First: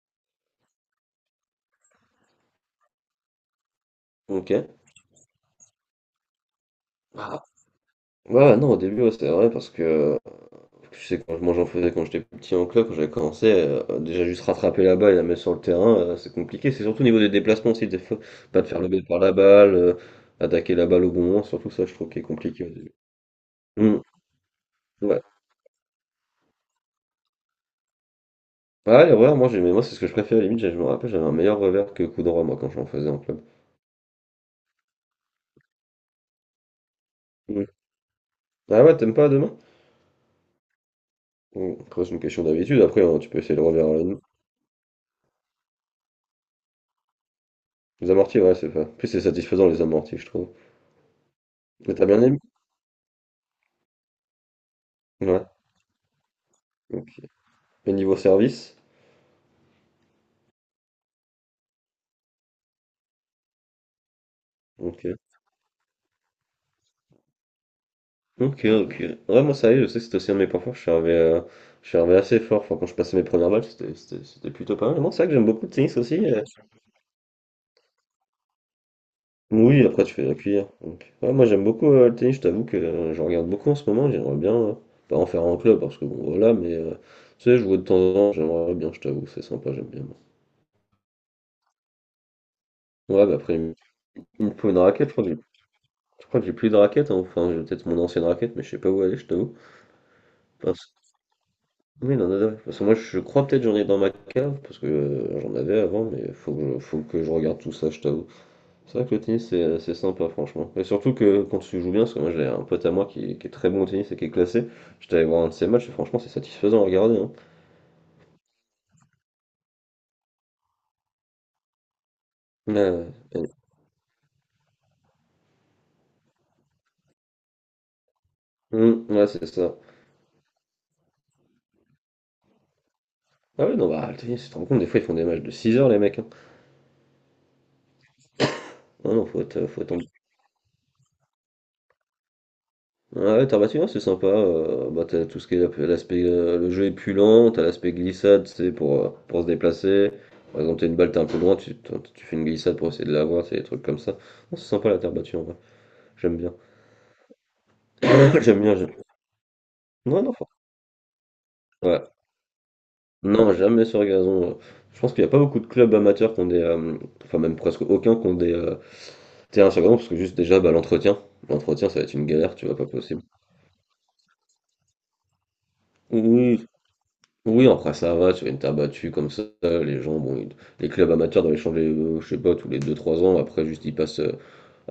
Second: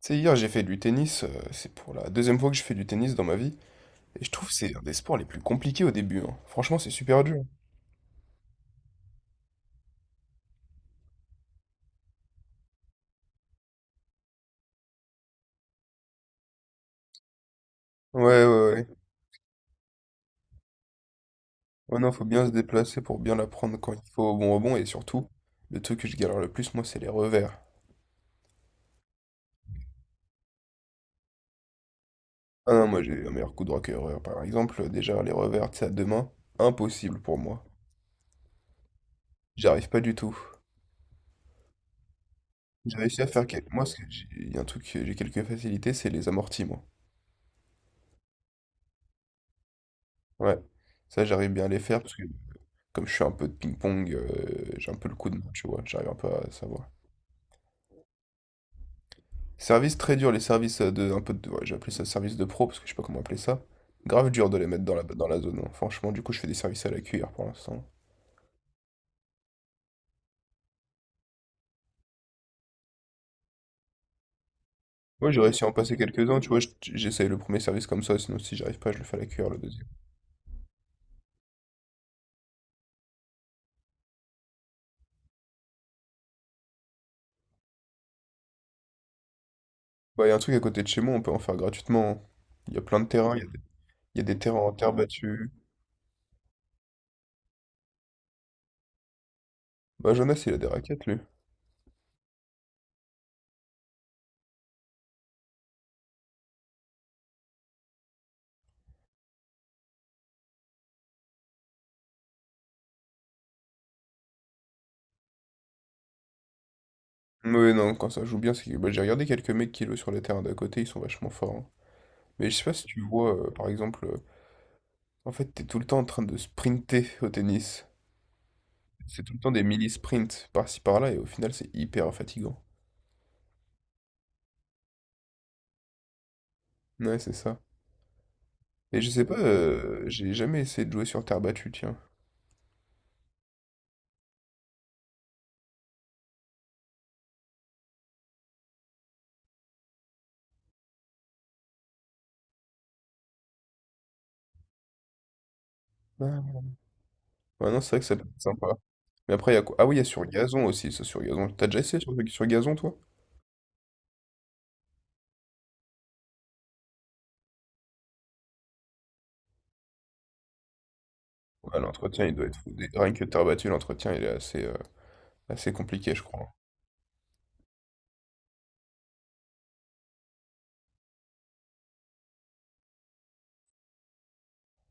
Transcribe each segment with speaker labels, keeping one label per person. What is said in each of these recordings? Speaker 1: Tu sais, hier j'ai fait du tennis, c'est pour la deuxième fois que je fais du tennis dans ma vie, et je trouve
Speaker 2: Ok.
Speaker 1: que c'est un des sports les plus compliqués au début, hein. Franchement, c'est super
Speaker 2: Ah.
Speaker 1: dur.
Speaker 2: Ouais, ouais, non, au début, ouais, c'est vrai, parce que je sais, quand, moi j'en faisais quand j'étais petit en club, quand j'avais commencé, déjà juste rattraper la balle et la mettre sur le terrain, c'est compliqué. C'est surtout au niveau des déplacements aussi, des fois,
Speaker 1: Ouais, ouais,
Speaker 2: pas de faire
Speaker 1: ouais.
Speaker 2: le bête par la balle, attaquer la balle au bon moment, surtout ça, je
Speaker 1: Ouais,
Speaker 2: trouve
Speaker 1: non,
Speaker 2: qui est
Speaker 1: faut bien se
Speaker 2: compliqué au début.
Speaker 1: déplacer pour bien l'apprendre quand
Speaker 2: Hum,
Speaker 1: il faut au bon rebond, et
Speaker 2: ouais.
Speaker 1: surtout, le truc que je galère le plus, moi, c'est les revers.
Speaker 2: Ah ouais, les revers, moi, j'aimais, moi, c'est ce que je préférais, limite, je me rappelle, j'avais un meilleur revers que coup droit, moi, quand
Speaker 1: Ah
Speaker 2: j'en
Speaker 1: non, moi
Speaker 2: faisais en
Speaker 1: j'ai un
Speaker 2: club.
Speaker 1: meilleur coup droit que revers, par exemple, déjà les revers, tu sais, à deux mains, impossible pour moi.
Speaker 2: Hum. Ah ouais, t'aimes pas demain?
Speaker 1: J'arrive pas du tout.
Speaker 2: Bon, après, c'est une question d'habitude,
Speaker 1: J'ai
Speaker 2: après, hein,
Speaker 1: réussi à
Speaker 2: tu peux
Speaker 1: faire
Speaker 2: essayer le
Speaker 1: quelques... Moi,
Speaker 2: revers à la nuit.
Speaker 1: il y a un truc que j'ai quelques facilités, c'est les amortis, moi.
Speaker 2: Les amortis, ouais, c'est pas. Plus c'est satisfaisant, les amortis, je trouve.
Speaker 1: Ouais, ça j'arrive bien à les
Speaker 2: Mais
Speaker 1: faire,
Speaker 2: t'as
Speaker 1: parce
Speaker 2: bien
Speaker 1: que
Speaker 2: aimé?
Speaker 1: comme je fais un peu de ping-pong, j'ai un peu le coup de
Speaker 2: Ouais.
Speaker 1: main, tu vois, j'arrive un peu à savoir.
Speaker 2: Ok. Et niveau service?
Speaker 1: Service très dur, les services de un peu de, ouais, j'ai appelé ça service de pro parce que je sais pas comment appeler ça. Grave dur de les mettre dans la,
Speaker 2: Ok.
Speaker 1: dans la zone, hein. Franchement, du coup, je fais des services à la cuillère pour l'instant.
Speaker 2: Ok, ok. Ouais, moi, ça y est, je sais que c'était aussi un de mes points forts. Je suis arrivé assez fort. Enfin, quand je passais mes premières balles, c'était plutôt pas mal. Non, c'est vrai
Speaker 1: Ouais,
Speaker 2: que
Speaker 1: j'ai
Speaker 2: j'aime
Speaker 1: réussi à
Speaker 2: beaucoup le
Speaker 1: en passer
Speaker 2: tennis aussi.
Speaker 1: quelques-uns,
Speaker 2: euh.
Speaker 1: tu vois, j'essaye le premier service comme ça, sinon si j'arrive pas, je le fais à la cuillère le
Speaker 2: Oui,
Speaker 1: deuxième.
Speaker 2: après, tu fais la cuillère. Donc, ouais, moi, j'aime beaucoup le tennis. Je t'avoue que je regarde beaucoup en ce moment. J'aimerais bien, pas en faire un club, parce que bon, voilà, mais tu sais, je vois de temps en temps. J'aimerais bien, je t'avoue, c'est sympa, j'aime bien.
Speaker 1: Bah, il y a un truc à côté de chez moi, on peut en faire gratuitement, hein. Il y a plein de
Speaker 2: Ouais, bah
Speaker 1: terrains, il y a
Speaker 2: après,
Speaker 1: des,
Speaker 2: il me
Speaker 1: il y a des
Speaker 2: il me
Speaker 1: terrains
Speaker 2: faut
Speaker 1: en
Speaker 2: une
Speaker 1: terre
Speaker 2: raquette. Je crois que j'ai
Speaker 1: battue.
Speaker 2: je crois que j'ai plus de raquette, hein. Enfin, j'ai peut-être mon ancienne raquette, mais je sais pas où elle est, je t'avoue.
Speaker 1: Bah, Jonas, il a des raquettes, lui.
Speaker 2: Oui, non, non, non. Parce que moi, je crois peut-être j'en ai dans ma cave, parce que j'en avais avant, mais faut que je regarde tout ça, je t'avoue. C'est vrai que le tennis, c'est sympa, franchement. Et surtout que quand tu joues bien, parce que moi, j'ai un pote à moi qui est très bon au tennis et qui est classé, j'étais allé voir un de ses matchs, et franchement, c'est satisfaisant à regarder, hein.
Speaker 1: Mais non, quand ça joue bien, c'est que bah, j'ai regardé quelques mecs qui jouent sur les terrains d'à côté, ils sont vachement forts, hein. Mais je sais pas si tu
Speaker 2: Euh,
Speaker 1: vois,
Speaker 2: euh,
Speaker 1: par exemple, en fait, t'es tout le temps en train de sprinter au tennis.
Speaker 2: hum,
Speaker 1: C'est
Speaker 2: ouais,
Speaker 1: tout le
Speaker 2: c'est
Speaker 1: temps des
Speaker 2: ça.
Speaker 1: mini-sprints par-ci par-là, et au final, c'est hyper fatigant.
Speaker 2: Ah oui, non, bah, le tennis, tu te rends compte, des fois, ils font des matchs de 6 heures, les mecs, hein.
Speaker 1: Ouais, c'est ça. Et je
Speaker 2: Non,
Speaker 1: sais
Speaker 2: non,
Speaker 1: pas,
Speaker 2: faut être, faut être.
Speaker 1: j'ai jamais essayé de jouer sur terre battue, tiens.
Speaker 2: Ouais, terre battue, ouais, c'est sympa. Bah, t'as tout ce qui est l'aspect. Le jeu est plus lent, t'as l'aspect glissade, c'est pour se déplacer. Par exemple, t'as une balle, t'es un peu loin, tu fais une glissade pour essayer de l'avoir, c'est des trucs comme ça. Non, c'est sympa la terre battue en vrai. J'aime bien.
Speaker 1: Ah. Ouais, non, c'est vrai que ça peut être
Speaker 2: J'aime
Speaker 1: sympa.
Speaker 2: bien, j'aime.
Speaker 1: Mais après, il y a quoi? Ah oui, il y a
Speaker 2: Ouais,
Speaker 1: sur
Speaker 2: non,
Speaker 1: gazon aussi, ça, sur gazon. T'as déjà essayé sur,
Speaker 2: ouais.
Speaker 1: sur gazon, toi?
Speaker 2: Non, jamais sur gazon. Je pense qu'il n'y a pas beaucoup de clubs amateurs qui ont des, enfin, même presque aucun qui ont des terrains sur gazon, parce que juste déjà, bah, l'entretien.
Speaker 1: Ouais,
Speaker 2: L'entretien, ça va être
Speaker 1: l'entretien,
Speaker 2: une
Speaker 1: il doit
Speaker 2: galère,
Speaker 1: être
Speaker 2: tu
Speaker 1: fou.
Speaker 2: vois, pas
Speaker 1: Rien
Speaker 2: possible.
Speaker 1: que t'as battu, l'entretien, il est assez, assez compliqué, je crois.
Speaker 2: Oui, oui, après ça va, tu gagnes ta battue comme ça, les gens, bon, les clubs amateurs doivent échanger, je sais pas, tous les deux trois ans, après juste ils passent,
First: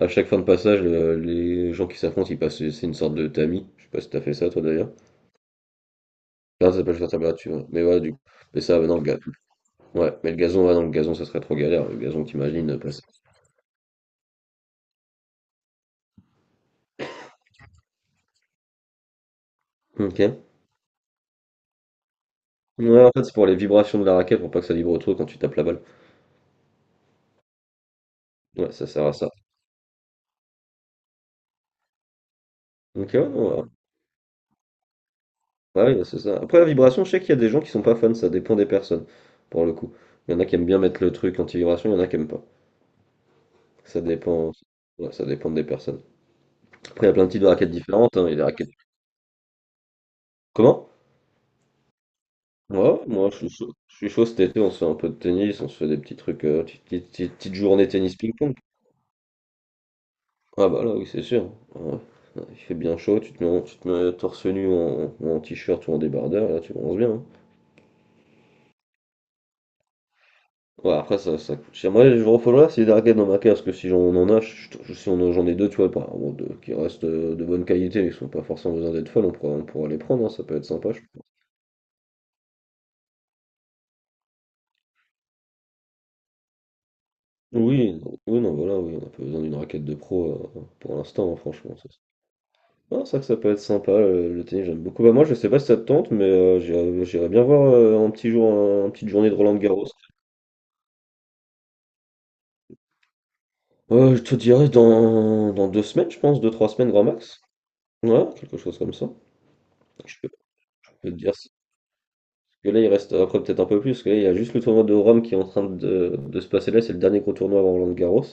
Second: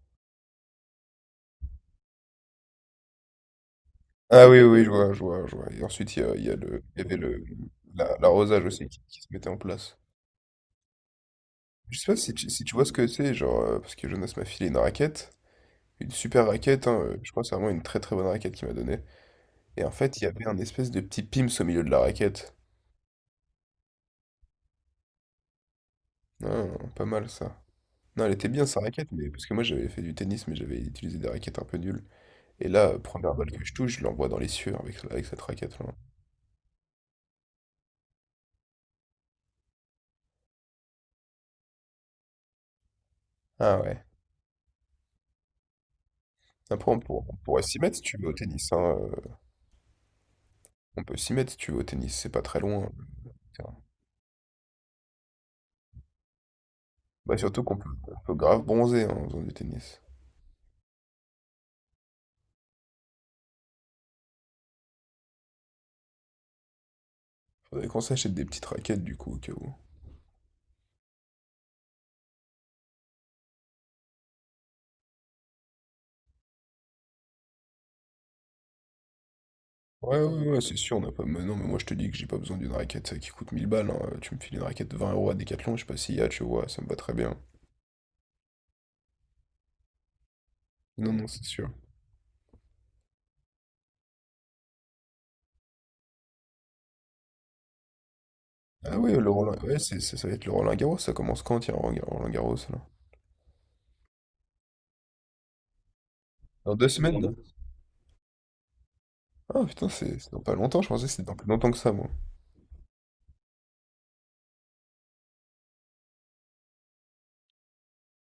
Speaker 2: à chaque fin de passage, les gens qui s'affrontent, ils passent, c'est une sorte de tamis, je sais pas si t'as fait
Speaker 1: Ah
Speaker 2: ça
Speaker 1: oui,
Speaker 2: toi
Speaker 1: oui, je
Speaker 2: d'ailleurs.
Speaker 1: vois, je vois, je vois. Et ensuite,
Speaker 2: Non, ça s'appelle
Speaker 1: il y
Speaker 2: faire
Speaker 1: avait
Speaker 2: ta battue, ouais. Mais ouais, du coup, mais
Speaker 1: l'arrosage
Speaker 2: ça,
Speaker 1: aussi
Speaker 2: non,
Speaker 1: qui,
Speaker 2: le
Speaker 1: qui se
Speaker 2: gazon,
Speaker 1: mettait en place.
Speaker 2: ouais, mais le gazon, ouais, non, le gazon, ça serait trop galère, le
Speaker 1: Je sais pas
Speaker 2: gazon,
Speaker 1: si tu, si
Speaker 2: t'imagines,
Speaker 1: tu vois ce
Speaker 2: passer.
Speaker 1: que c'est, genre, parce que Jonas m'a filé une raquette, une super raquette, hein, je crois que c'est vraiment une très très bonne raquette qu'il m'a donnée. Et en fait,
Speaker 2: Ok.
Speaker 1: il y avait un espèce de petit pims au milieu de la raquette.
Speaker 2: Ouais, en fait, c'est pour les vibrations de la raquette, pour pas que ça vibre trop quand tu tapes la balle.
Speaker 1: Non, pas mal ça. Non, elle était bien
Speaker 2: Ouais,
Speaker 1: sa
Speaker 2: ça sert
Speaker 1: raquette,
Speaker 2: à
Speaker 1: mais
Speaker 2: ça.
Speaker 1: parce que moi j'avais fait du tennis, mais j'avais utilisé des raquettes un peu nulles. Et là,
Speaker 2: Ok, ouais,
Speaker 1: première balle
Speaker 2: non,
Speaker 1: que
Speaker 2: ouais.
Speaker 1: je touche, je l'envoie dans les cieux avec cette
Speaker 2: Bah
Speaker 1: raquette-là.
Speaker 2: oui, c'est ça. Après, la vibration, je sais qu'il y a des gens qui sont pas fans, ça dépend des personnes, pour le coup. Il y en a qui aiment bien mettre le truc anti-vibration, il y en a qui aiment pas.
Speaker 1: Ah
Speaker 2: Ça
Speaker 1: ouais.
Speaker 2: dépend, ouais, ça dépend des personnes.
Speaker 1: Après,
Speaker 2: Après, il y a plein de
Speaker 1: on
Speaker 2: types de
Speaker 1: pourrait
Speaker 2: raquettes
Speaker 1: s'y mettre si
Speaker 2: différentes,
Speaker 1: tu
Speaker 2: hein.
Speaker 1: veux
Speaker 2: Il y
Speaker 1: au
Speaker 2: a des
Speaker 1: tennis,
Speaker 2: raquettes.
Speaker 1: hein.
Speaker 2: Comment?
Speaker 1: On peut s'y mettre si tu veux au tennis, c'est pas très loin.
Speaker 2: Moi, moi,
Speaker 1: Le
Speaker 2: je suis chaud.
Speaker 1: terrain.
Speaker 2: Je suis chaud cet été, on se fait un peu de tennis, on se fait des petits trucs, petites, petites-
Speaker 1: Bah,
Speaker 2: petites- petites
Speaker 1: surtout qu'on
Speaker 2: journées
Speaker 1: peut, on
Speaker 2: tennis
Speaker 1: peut
Speaker 2: ping-pong.
Speaker 1: grave bronzer hein, en faisant du tennis.
Speaker 2: Ah bah là, oui, c'est sûr. Ouais. Ouais, il fait bien chaud, tu te mets, tu te mets torse nu en, t-shirt ou en débardeur, là, tu bronzes bien, hein.
Speaker 1: Faudrait qu'on s'achète des petites raquettes du coup, au cas où.
Speaker 2: Ouais, après, ça coûte cher. Moi, je refollowerai si les arcades dans ma case, parce que si j'en en a, je- si on en- j'en ai deux, tu vois, bon, deux, qui restent de bonne qualité, mais qui sont pas forcément besoin d'être folles, on pourra les
Speaker 1: Ouais,
Speaker 2: prendre, hein, ça
Speaker 1: ouais,
Speaker 2: peut
Speaker 1: ouais,
Speaker 2: être
Speaker 1: c'est
Speaker 2: sympa,
Speaker 1: sûr, on
Speaker 2: je
Speaker 1: n'a pas.
Speaker 2: pense.
Speaker 1: Mais non, mais moi je te dis que j'ai pas besoin d'une raquette qui coûte 1000 balles, hein. Tu me files une raquette de 20 euros à Decathlon, je sais pas s'il y a, tu vois, ça me va très bien.
Speaker 2: Oui, non, oui, non, voilà, oui, on n'a pas besoin d'une raquette de pro pour
Speaker 1: Non, non,
Speaker 2: l'instant, hein,
Speaker 1: c'est sûr.
Speaker 2: franchement. Ça, c'est Ah, c'est vrai que ça peut être sympa, tennis, j'aime beaucoup. Bah, moi, je sais pas si ça te tente, mais j'irais bien voir un petit jour, une
Speaker 1: Ah
Speaker 2: petite
Speaker 1: ouais, le
Speaker 2: journée de
Speaker 1: Roland... ouais,
Speaker 2: Roland-Garros.
Speaker 1: ça va être le Roland-Garros, ça commence quand, tiens, Roland-Garros, là?
Speaker 2: Je te dirais dans 2 semaines, je pense, deux, trois
Speaker 1: Dans deux
Speaker 2: semaines, grand
Speaker 1: semaines? là?
Speaker 2: max. Ouais, quelque chose comme ça.
Speaker 1: Ah putain,
Speaker 2: Je
Speaker 1: c'est
Speaker 2: peux,
Speaker 1: c'est dans pas longtemps, je
Speaker 2: je
Speaker 1: pensais
Speaker 2: peux
Speaker 1: que
Speaker 2: te
Speaker 1: c'était
Speaker 2: dire
Speaker 1: dans plus longtemps que ça, moi.
Speaker 2: que là, il reste après peut-être un peu plus, parce que là, il y a juste le tournoi de Rome qui est en train de se passer là, c'est le dernier gros tournoi avant Roland Garros.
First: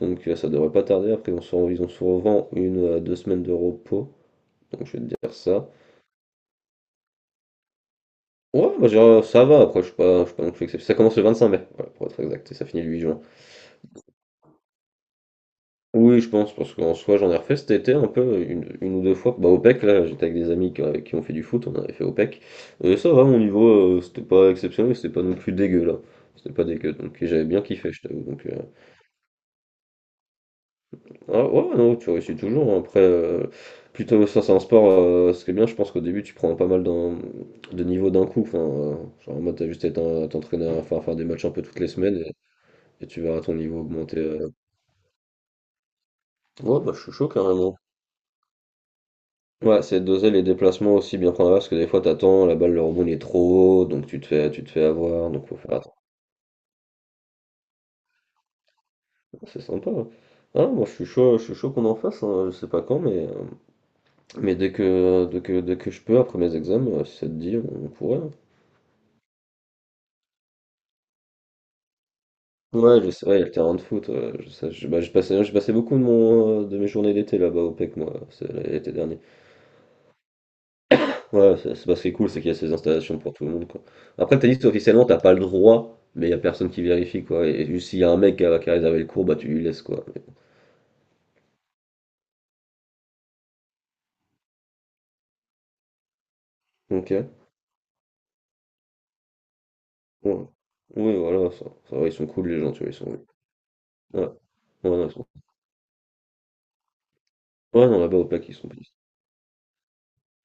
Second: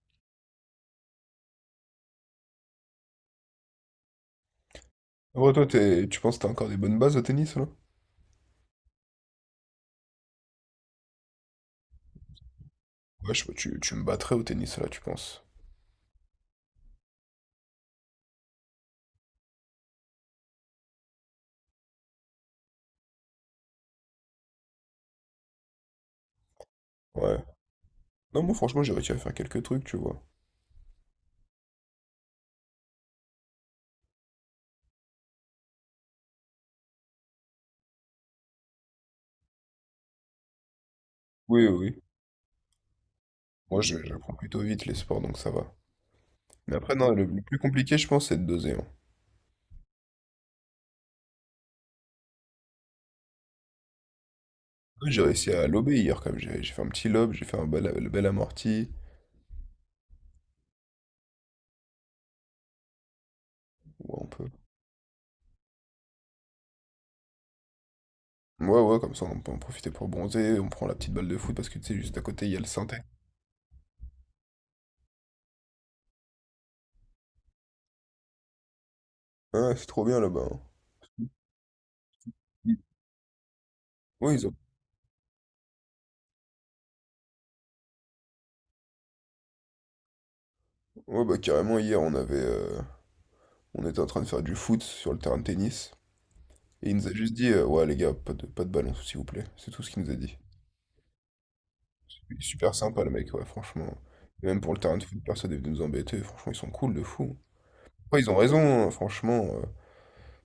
Speaker 2: Donc ça devrait pas tarder, après ils ont souvent une à 2 semaines de repos. Donc je vais te dire
Speaker 1: Ouais, toi,
Speaker 2: ça.
Speaker 1: tu penses que t'as encore des bonnes bases au tennis, là?
Speaker 2: Ouais, bah, genre, ça va, après je suis pas non plus exceptionnel. Ça commence le 25 mai, voilà, pour être exact, et ça finit le 8 juin.
Speaker 1: Ouais, je sais pas, tu me battrais au tennis, là, tu penses?
Speaker 2: Oui, je pense, parce qu'en soi j'en ai refait cet été un peu, une ou deux fois. Bah au PEC, là, j'étais avec des amis qui ont fait du foot, on avait fait au PEC. Et ça va, mon niveau, c'était pas exceptionnel, mais c'était pas non plus dégueu là. C'était pas dégueu, donc et
Speaker 1: Ouais.
Speaker 2: j'avais bien kiffé, je t'avoue.
Speaker 1: Non,
Speaker 2: Donc,
Speaker 1: moi,
Speaker 2: euh,
Speaker 1: franchement, j'ai réussi à faire quelques trucs, tu vois.
Speaker 2: Ah, ouais, non, tu réussis toujours, hein. Après, plutôt, ça, c'est un sport. Ce qui est bien, je pense qu'au début, tu prends pas mal de niveaux d'un coup. Enfin, genre, en mode, t'as juste à à t'entraîner à faire des matchs un peu
Speaker 1: Oui, oui.
Speaker 2: toutes les
Speaker 1: Oui.
Speaker 2: semaines et tu verras ton niveau
Speaker 1: Moi,
Speaker 2: augmenter.
Speaker 1: j'apprends
Speaker 2: euh.
Speaker 1: plutôt vite les sports, donc ça va. Mais
Speaker 2: Ouais, bah,
Speaker 1: après,
Speaker 2: je
Speaker 1: non,
Speaker 2: suis
Speaker 1: le,
Speaker 2: chaud
Speaker 1: le plus
Speaker 2: carrément.
Speaker 1: compliqué, je pense, c'est de doser, hein.
Speaker 2: Ouais, c'est doser les déplacements aussi bien prendre parce que des fois, t'attends, la balle, le rebond, il est trop haut, donc tu te fais
Speaker 1: Ouais, j'ai
Speaker 2: avoir, donc
Speaker 1: réussi
Speaker 2: faut
Speaker 1: à
Speaker 2: faire attention.
Speaker 1: lober hier, quand même. J'ai fait un petit lob, j'ai fait le bel amorti.
Speaker 2: C'est sympa, ouais. Ah, moi, je suis chaud qu'on en fasse, hein, je sais pas quand, mais,
Speaker 1: Ouais, on peut.
Speaker 2: dès que je peux, après mes examens, si ça te dit, on pourrait, hein.
Speaker 1: Ouais, ouais, comme ça, on peut en profiter pour bronzer. On prend la petite balle de foot, parce que, tu sais, juste à côté, il y a le synthé.
Speaker 2: Ouais, je sais, ouais, il y a le terrain de foot, ouais, je sais, bah, j'ai passé je passais beaucoup de mon, de mes journées d'été là-bas au PEC, moi, l'été dernier.
Speaker 1: Ouais, c'est trop bien, là-bas, hein.
Speaker 2: Ouais, c'est parce qui est cool, c'est qu'il y a ces installations pour tout le monde, quoi.
Speaker 1: Oui,
Speaker 2: Après,
Speaker 1: ils
Speaker 2: t'as
Speaker 1: ont...
Speaker 2: dit que officiellement, t'as pas le droit, mais il y a personne qui vérifie, quoi. Et, juste s'il y a un mec qui a réservé le cours, bah tu lui laisses, quoi.
Speaker 1: Ouais, bah, carrément, hier, on avait... on était en train de faire du foot sur le terrain de tennis. Et il nous
Speaker 2: Ok.
Speaker 1: a juste dit, ouais les gars, pas de ballon, s'il vous plaît. C'est tout ce qu'il nous a dit.
Speaker 2: Ouais. Oui, voilà, ça va, ils sont cool, les gens,
Speaker 1: Super
Speaker 2: tu vois, ils
Speaker 1: sympa le
Speaker 2: sont.
Speaker 1: mec, ouais, franchement.
Speaker 2: Ouais,
Speaker 1: Et même pour le
Speaker 2: ouais,
Speaker 1: terrain de
Speaker 2: non,
Speaker 1: foot, personne est venu nous embêter. Franchement, ils sont cool de fou.
Speaker 2: ouais, non là-bas
Speaker 1: Ouais,
Speaker 2: au
Speaker 1: ils ont
Speaker 2: PEC, ils
Speaker 1: raison,
Speaker 2: sont
Speaker 1: hein,
Speaker 2: plus.
Speaker 1: franchement.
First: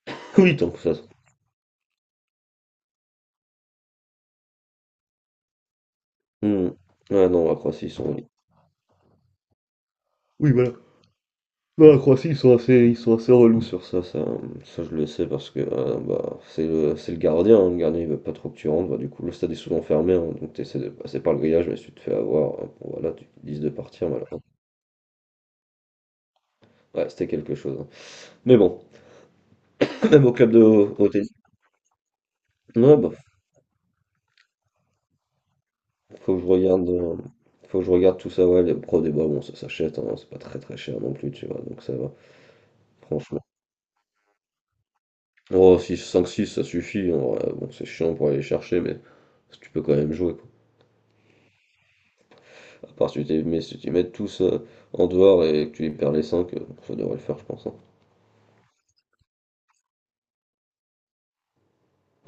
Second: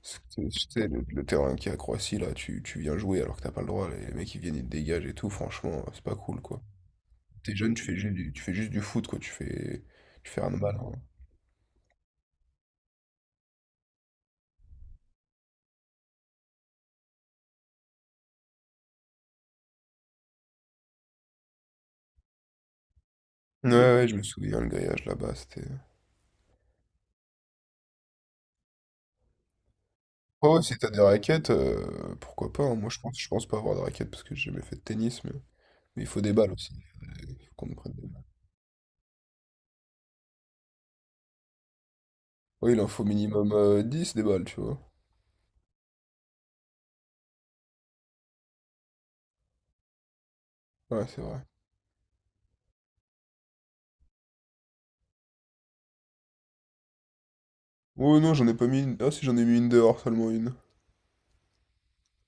Speaker 2: Oui,
Speaker 1: Tu
Speaker 2: tant que
Speaker 1: sais,
Speaker 2: ça.
Speaker 1: le terrain qui est à Croatie, là, tu viens jouer alors que t'as pas le droit. Les mecs, ils viennent, ils te dégagent et tout. Franchement, c'est pas cool, quoi.
Speaker 2: Hmm. Ouais, non,
Speaker 1: T'es
Speaker 2: après,
Speaker 1: jeune, tu
Speaker 2: s'ils
Speaker 1: fais
Speaker 2: sont.
Speaker 1: juste
Speaker 2: Oui,
Speaker 1: du, tu fais juste du foot, quoi. Tu fais rien
Speaker 2: oui,
Speaker 1: de
Speaker 2: voilà.
Speaker 1: mal, hein.
Speaker 2: Non, la Croatie, ils sont assez relous sur ça, ça, ça je le sais parce que bah, c'est le gardien, hein, le gardien il veut pas trop que tu rentres, bah, du coup le stade est souvent fermé, hein, donc tu essaies de passer par le grillage, mais si tu te fais avoir, hein, bon, voilà, tu te disent de
Speaker 1: Ouais, ouais,
Speaker 2: partir,
Speaker 1: je me
Speaker 2: voilà.
Speaker 1: souviens, le grillage là-bas, c'était...
Speaker 2: Ouais, c'était quelque chose, hein. Mais bon, même au club
Speaker 1: Oh,
Speaker 2: de
Speaker 1: ouais, si t'as des
Speaker 2: au tennis,
Speaker 1: raquettes, pourquoi pas, hein. Moi,
Speaker 2: ouais, bah,
Speaker 1: je pense pas avoir de raquettes parce que j'ai jamais fait de tennis, mais il faut des
Speaker 2: faut que je
Speaker 1: balles aussi,
Speaker 2: regarde, euh,
Speaker 1: il faut qu'on me
Speaker 2: faut que je
Speaker 1: prenne des
Speaker 2: regarde
Speaker 1: balles.
Speaker 2: tout ça, ouais, les pro débats, bon, ça s'achète, hein, c'est pas très très cher non plus, tu vois, donc ça va,
Speaker 1: Oui, il en faut
Speaker 2: franchement.
Speaker 1: minimum 10 des balles, tu vois.
Speaker 2: Oh, six cinq six ça suffit, hein, ouais, bon, c'est chiant pour aller les chercher, mais tu peux quand même jouer, quoi.
Speaker 1: Ouais, c'est vrai.
Speaker 2: À part si tu les mets tous en dehors et que tu les perds les 5 ça devrait le faire, je pense, hein.
Speaker 1: Oh non, j'en ai pas mis une... Ah si, j'en ai mis une dehors, seulement une.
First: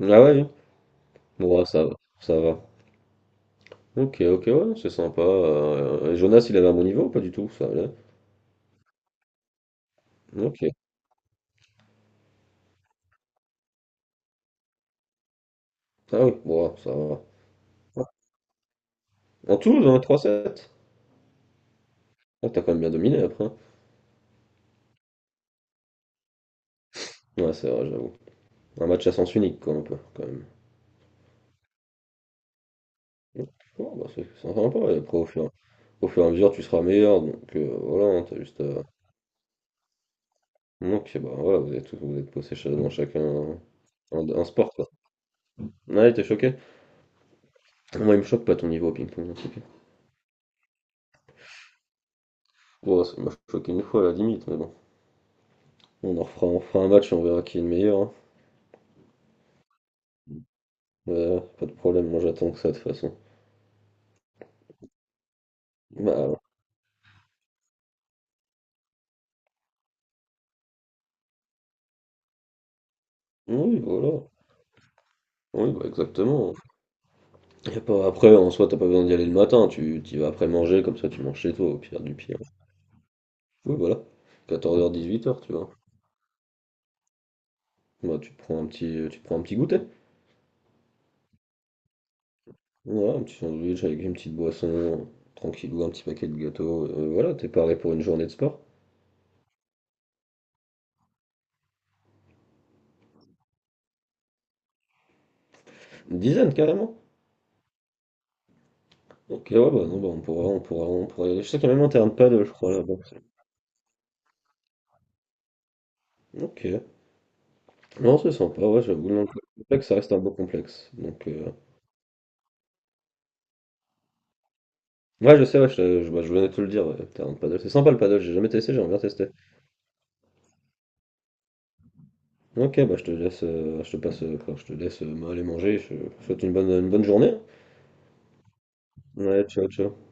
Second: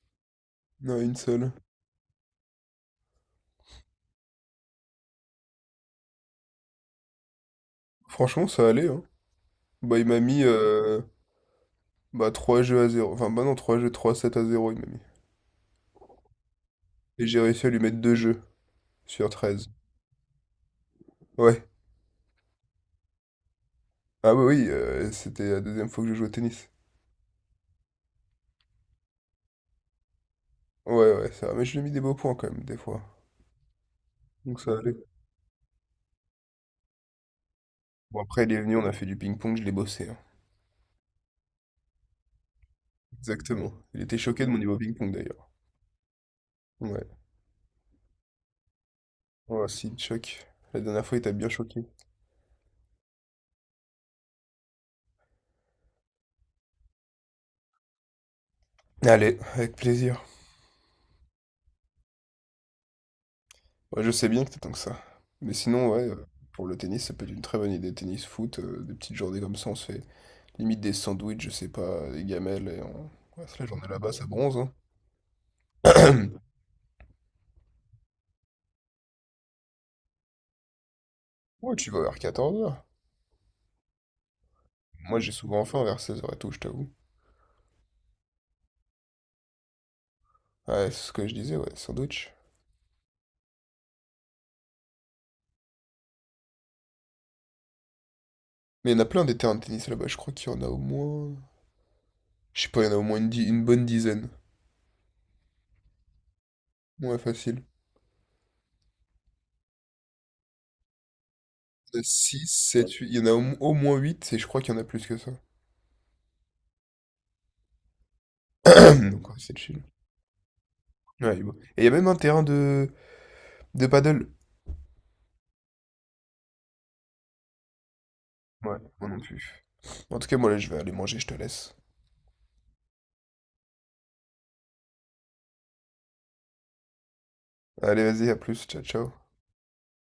Speaker 2: Ah ouais, hein.
Speaker 1: Non, une seule.
Speaker 2: Bon, ouais, ça va, ça va. Ok, ok, ouais, c'est sympa. Et Jonas, il avait un bon niveau ou pas du tout? Ça allait.
Speaker 1: Franchement, ça allait, hein. Bah, il m'a mis
Speaker 2: Ok.
Speaker 1: bah, 3 jeux à zéro. Enfin, bah non, trois jeux, 3 7 à zéro il m'a mis.
Speaker 2: Ah oui, bon, ouais, ça va.
Speaker 1: Et j'ai réussi à lui mettre
Speaker 2: Ouais.
Speaker 1: 2 jeux sur
Speaker 2: En
Speaker 1: 13.
Speaker 2: tout, dans 3-7.
Speaker 1: Ouais.
Speaker 2: Ah, t'as quand même bien dominé après, hein.
Speaker 1: Ah bah oui, c'était la deuxième fois que je jouais au tennis.
Speaker 2: Ouais, c'est vrai, j'avoue. Un match à sens unique, quoi, un peu, quand même.
Speaker 1: Ouais, ouais, ça va. Mais je lui ai mis des beaux points quand même, des fois.
Speaker 2: Donc, ouais, bah, c'est
Speaker 1: Donc
Speaker 2: sympa,
Speaker 1: ça
Speaker 2: hein.
Speaker 1: allait. Ok.
Speaker 2: Et après, au fur et à mesure, tu seras meilleur. Donc,
Speaker 1: Bon,
Speaker 2: voilà, hein, t'as
Speaker 1: après, il est
Speaker 2: juste.
Speaker 1: venu,
Speaker 2: euh,
Speaker 1: on a fait du ping-pong, je l'ai bossé, hein.
Speaker 2: Donc, bah, ouais, vous êtes dans chacun hein.
Speaker 1: Exactement. Il était
Speaker 2: Un
Speaker 1: choqué de mon
Speaker 2: sport,
Speaker 1: niveau
Speaker 2: quoi.
Speaker 1: ping-pong d'ailleurs.
Speaker 2: Ouais, t'es choqué?
Speaker 1: Ouais.
Speaker 2: Moi, il me choque pas ton niveau au ping-pong, hein, c'est clair.
Speaker 1: Ouais, si, il te La dernière fois, il t'a bien choqué.
Speaker 2: Bon, ça, il m'a choqué une fois à la limite, mais bon. On en refera, on fera un match et on verra qui est le meilleur, hein.
Speaker 1: Allez, avec plaisir.
Speaker 2: Ouais, pas de problème, moi j'attends que ça de toute façon.
Speaker 1: Ouais, je sais bien que t'attends que ça. Mais sinon, ouais,
Speaker 2: Bah,
Speaker 1: pour le tennis, ça peut être une très bonne idée. Tennis, foot, des petites journées comme ça, on se fait limite des sandwichs, je sais pas, des gamelles. Et on... Ouais, c'est la
Speaker 2: oui,
Speaker 1: journée là-bas,
Speaker 2: voilà.
Speaker 1: ça bronze, hein.
Speaker 2: Oui, bah exactement. Y a pas... Après, en soi, t'as pas besoin d'y aller le matin, tu t'y vas après manger, comme ça tu manges chez toi,
Speaker 1: Ouais,
Speaker 2: au
Speaker 1: tu vas
Speaker 2: pire du
Speaker 1: vers
Speaker 2: pire.
Speaker 1: 14 heures.
Speaker 2: Oui, voilà. Quatorze heures
Speaker 1: Moi,
Speaker 2: dix-huit
Speaker 1: j'ai
Speaker 2: heures tu
Speaker 1: souvent
Speaker 2: vois.
Speaker 1: faim vers 16 heures et tout, je t'avoue.
Speaker 2: Bah, tu te prends un petit, tu te prends un petit goûter.
Speaker 1: Ouais, c'est ce que je disais, ouais, sandwich.
Speaker 2: Voilà, un petit sandwich avec une petite boisson, tranquillou, un petit paquet de gâteaux. Voilà, t'es paré pour une journée de sport.
Speaker 1: Mais il y en a plein des terrains de tennis là-bas, je crois qu'il y en a au moins. Je sais pas, il y en a au moins une, une bonne dizaine.
Speaker 2: Une dizaine, carrément.
Speaker 1: Ouais, facile.
Speaker 2: Ok, ouais, bah non, bah on pourra y aller. Je sais qu'il y a même un
Speaker 1: Il y en a
Speaker 2: terrain de paddle,
Speaker 1: 6,
Speaker 2: je crois, là-bas.
Speaker 1: 7, il y en a au moins 8. Et je crois qu'il y en a plus que ça.
Speaker 2: Ok. Non, c'est sympa, ouais, j'avoue, le
Speaker 1: Donc ouais, c'est chill.
Speaker 2: complexe, ça reste un beau complexe. Donc,
Speaker 1: Ouais, il est beau. Et il y a même un terrain de paddle.
Speaker 2: ouais, je sais, ouais, bah, je venais de te le dire, ouais, le terrain de paddle. C'est sympa le paddle, j'ai jamais testé,
Speaker 1: Ouais,
Speaker 2: j'aimerais bien
Speaker 1: moi non
Speaker 2: tester.
Speaker 1: plus. En tout cas, moi là, je vais aller manger, je te laisse.
Speaker 2: Ok, bah, je te laisse, je te passe, quoi, je te laisse aller manger, je te souhaite une bonne journée.
Speaker 1: Allez, vas-y, à plus, ciao, ciao.
Speaker 2: Ouais, ciao, ciao.